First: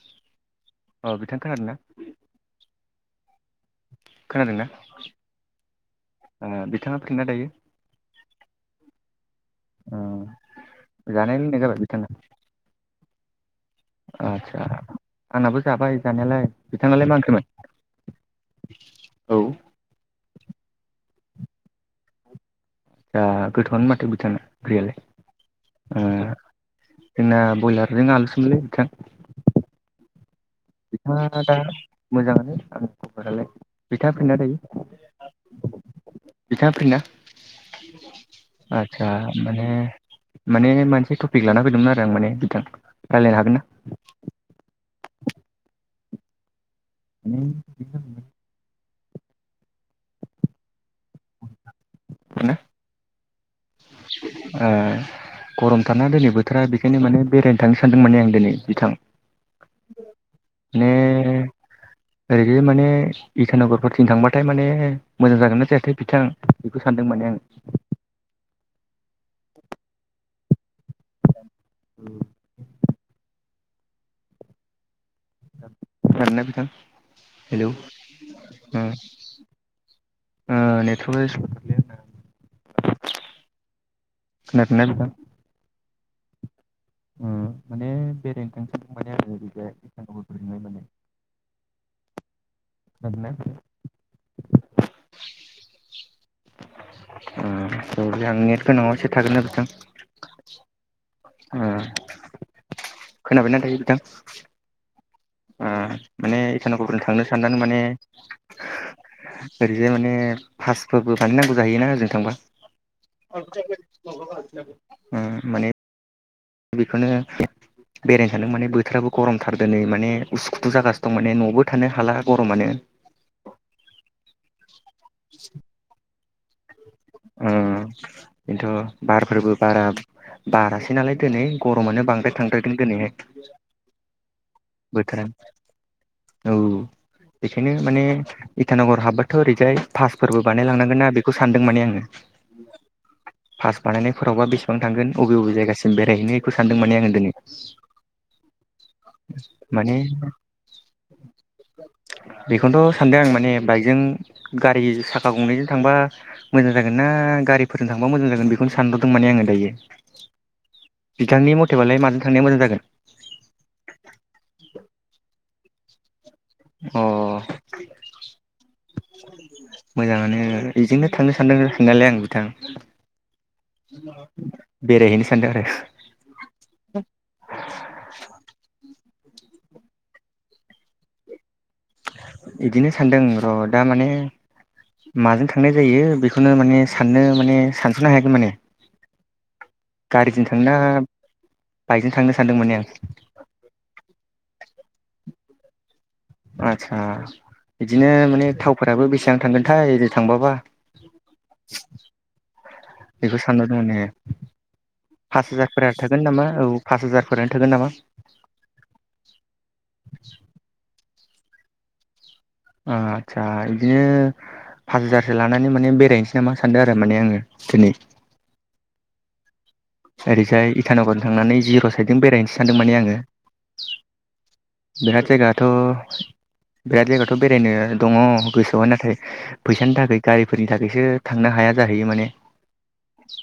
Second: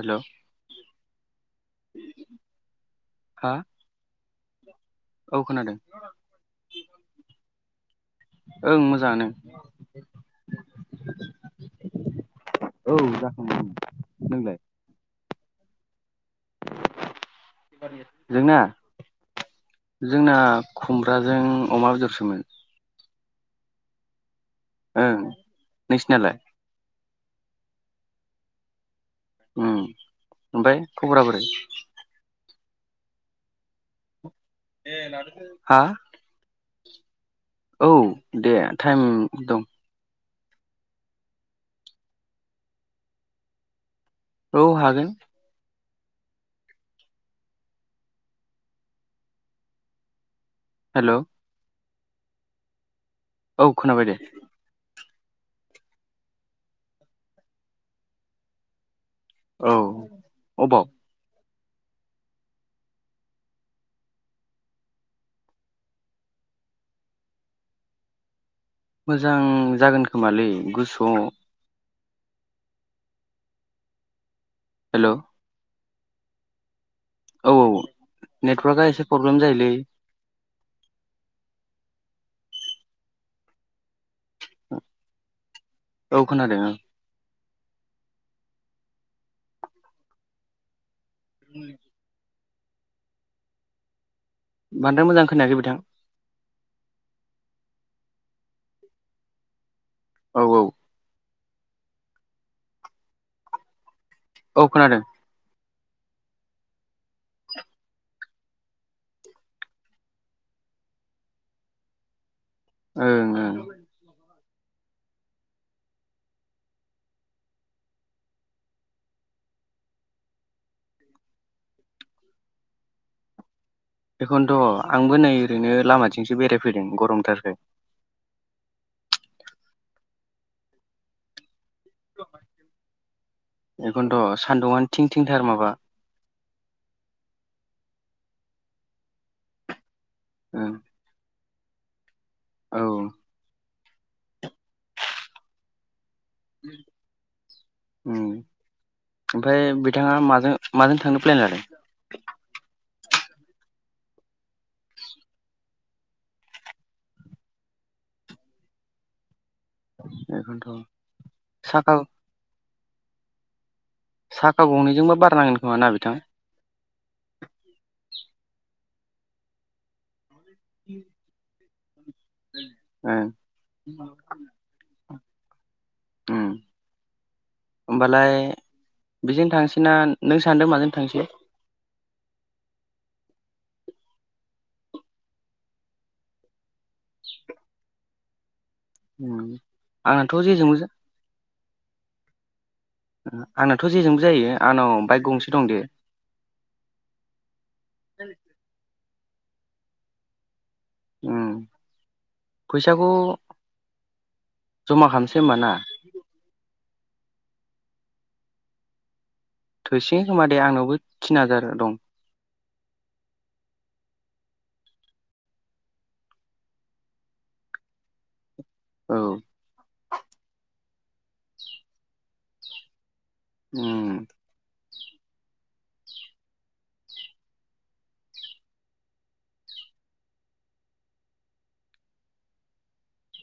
हेल' अ बिथां खोनादोंना हा खोनादोंना औ खोनादों बिथाङा फ्रिना दायो ओं मोजाङानो ओ जानाय लोंनाय जाबाय बिथांना औ जाखांबाय नोंलाय आदसा आंनाबो जाबाय जानायालाय बिथांनालाय मा ओंख्रिमोन जोंना औ जोंना खुम्राजों अमा बेदरसोमोन। दा गोथावानो माथो बिथांना ओंख्रिआलाय ओं ओ नोंसिनालाय जोंना ब्रयलारजों आलुसोमोनलै बिथां उम ओमफ्राय खबरा बोरै बिथाङा दा मोजांनो आंनि बरालाय बिथाङा थायो ए हा बिथाङा फ्रिना औ दे टाइम आदसा दं माने माने मोनसे टपिक लाना फैदोंमोन आरो आं माने बिथां रायज्लायनो हागोन ना औ हागोन [unintelligible] हेल' [unintelligible] औ खोनाबायदे ओ गरमथारना दिनै बोथोरा बेखायनो माने बेरायनो थांनो सानदों माने आं दिनै बिथां औ अबाव माने ओरै माने इटानगरफोरथिं थांबाथाय माने मोजां जागोनना जायाथाय बिथां बेखौ सानदों माने आं मोजां जागोन खोमालै गुसु उम हेल' खोनादोंना बिथां औ हेल' नेटवर्कआ उम एसे प्रब्लेम जायोलै ओ नेटवर्कनि एसे फ्रब्लेम जादों खोनादोंना नोंथां औ खोनादोंं उम माने बेरायनो थांसै [unintelligible] [unintelligible] बांद्राय मोजां खोनायाखै बिथां। औलै आं नेट गोनाङाव एसे थाग्रोनो बिथां। औऔ। ओ खोनाबायना दायो बिथां। औ खोनादों। ओ माने इटानगरफोर थांनो साननानै माने ओरैजाय माने फासफोरबो बानायनांगौ जाहैयोना ओजों थांबा। ओं ओं उम माने बिखोनो बेरायनो सानदों माने बोथोराबो गरमथार दोनै माने उसुखुथु जागासिनो दं माने नआवबो थानो हाला गरमानो। एखोनथ आंबो नै ओरैनो लामाथिंसो बेरायफैदों गरमथारखाय। उम। बेन्थ बारफोरबो बारा बाराखैनालाय दोनै। गरमानो बांद्राय थांद्रायदों दिनैहाय बेखौनोथ' सान्दुंआनो थिं बोथोरा। थिंथार माबा औ बेखायनो माने इटानगर हाबबाथ ओरैजाय पासफोरबो ओं बानायलांनांगोन ना बेखौ सानदों माने आङो। औ। पास बानायनायफोरावबा बेसेबां थांगोन अबे-अबे जायगासिम बेरायहैनो खौ सानदों माने आङो दोनै। उम। ओमफ्राय माने बिथाङा माजों-माजों थांनो प्लेन लादों। बेखौनोथ' सानदों आं माने बाइकजों गारि साखा गंनैजों थांबा मोजां जागोन ना गारिफोरजों थांबा मोजां जागोन बेखौनो सानहरदों माने आङो दायो। बेखौनोथ' बिथांनि मथे साखा बालाय माजों थांनाया मोजां जागोन। साखा गंनैजोंबा बारनांगोन खोमा ना बिथां। अ मोजाङानो। उम इजोंनो थांनो सानदों साननायालाय आं बिथां। ओ। बेरायहैनो सानदों आरो। होमबालाय बेजोंनो थांसै ना नों सानदों माजों थांसै? इदिनो सान्दों र दा माने माजों थांनाय जायो बेखौनो माने साननो माने सानस'नो हायाखै माने उम आंनाथ' गारिजों थांनोना जेजोंबो बाइकजों थांनो सानदों माने आं। आंनाथ जेजोंबो जायो आंनाव बाइक गंसे दं दे। आतसा बिदिनो माने थावफोराबो बेसां थांगोन थाय ओरै थांबाबा उम फैसाखौ बेखौ सानहरदों माने जमा खामसै होमबा ना? थोगोन नामा औ पास हाजारफोरानो थोगोन नामा थोसिगोन खोमा दे आंनावबो थिन हाजार दं। ओ आतसा इदिनो पास हाजारसो लानानै माने बेरायनोसै नामा सानदों आरो माने आङो दिनै। औ। ओरैजाय इटानगर थांनानै जिर' साइदजों बेरायनोसै सानदों माने आङो। उम। बिराद जायगाथ' बिराद जायगाथ' बेरायनो दङ गोसोआव नाथाय फैसानि थाखै गारिफोरनि थाखैसो थांनो हाया जाहैयो माने।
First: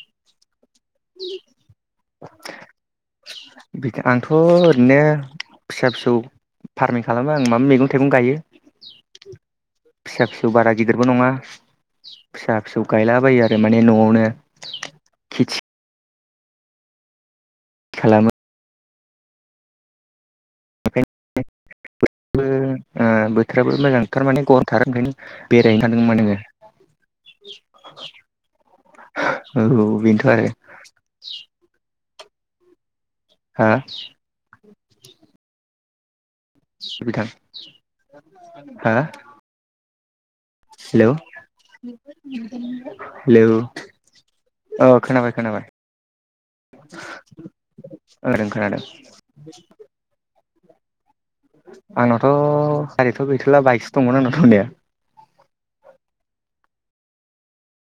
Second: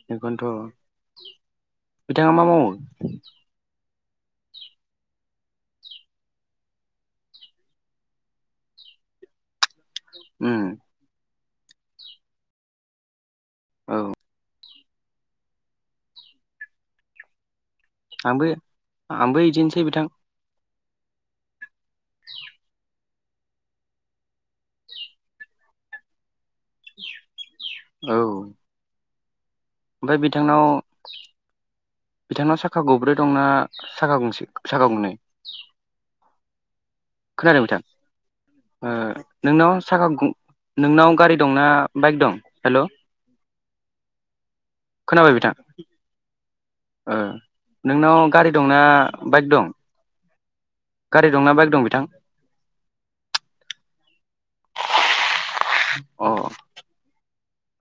बेखौनोथ' बिथाङा मा मावो? बिख आंथ' ओरैनो फिसा फिसौ फारमिं खालामो आं माबा मैगं थाइगं गायो। फिसा फिसौ उम बारा गिदिरबो नङा फिसा फिसौ गायलाबायो आरो माने औ न'आव नो खेथि खालामो आंबो इदिनोसै बिथां। ओंखायनोबो ओ बोथोराबो मोजां थारमाने गरमथार ओंखायनो बेरायनो थादों नामा नोङोबो। औ औ ओमफ्राय बिन्थ' आरो। बिथांनाव बिथांनाव साखा गंब्रै दंना हा साखा साखा गंनै? बिथां। खोनादों बिथां। नोंनाव ओ साखा गं नोंनाव हेल' गारि दंना बाइक दं हेल' हेलौ। अ खोनाबाय खोनाबाय। ओ नोंनाव खोनादों गारि खोनादों दंना बाइक दं? गारि दं ना बा बाइक आंनावथ' गारिथ' गैथ'ला बाइकसो दंमोन आंनाव दंनाया। अ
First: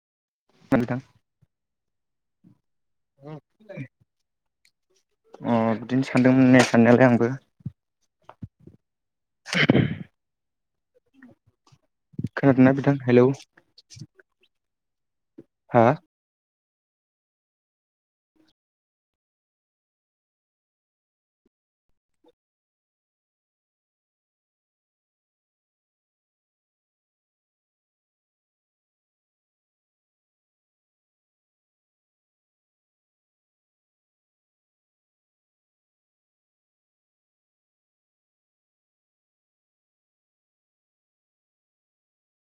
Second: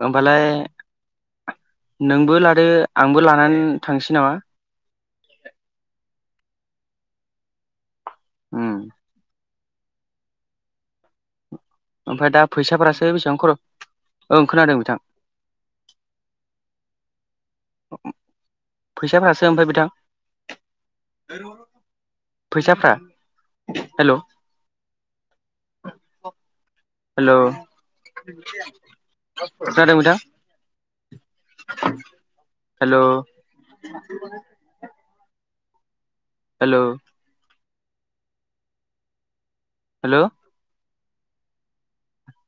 ओमबालाय [unintelligible] नोंबो लादो आंबो लानानै थांसै नामा? अ बिदिनो सानदोंमोन ने साननायालाय आंबो। ओम। [inaudible] ओमफ्राय दा खोनादोंना बिथां फैसाफोरासो हेलौ बेसेबां खर' ओं खोनादों बिथां। हा? [inaudible] फैसाफोरासो ओमफाय बिथां? फैसाफोरा हेलौ। हेल'। खोनादों बिथां? हेल'। [inaudible] हेल' हेल'।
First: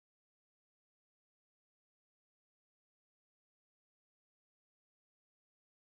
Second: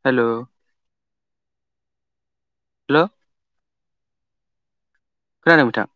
हेल'। हेल'। खोनादों बिथां?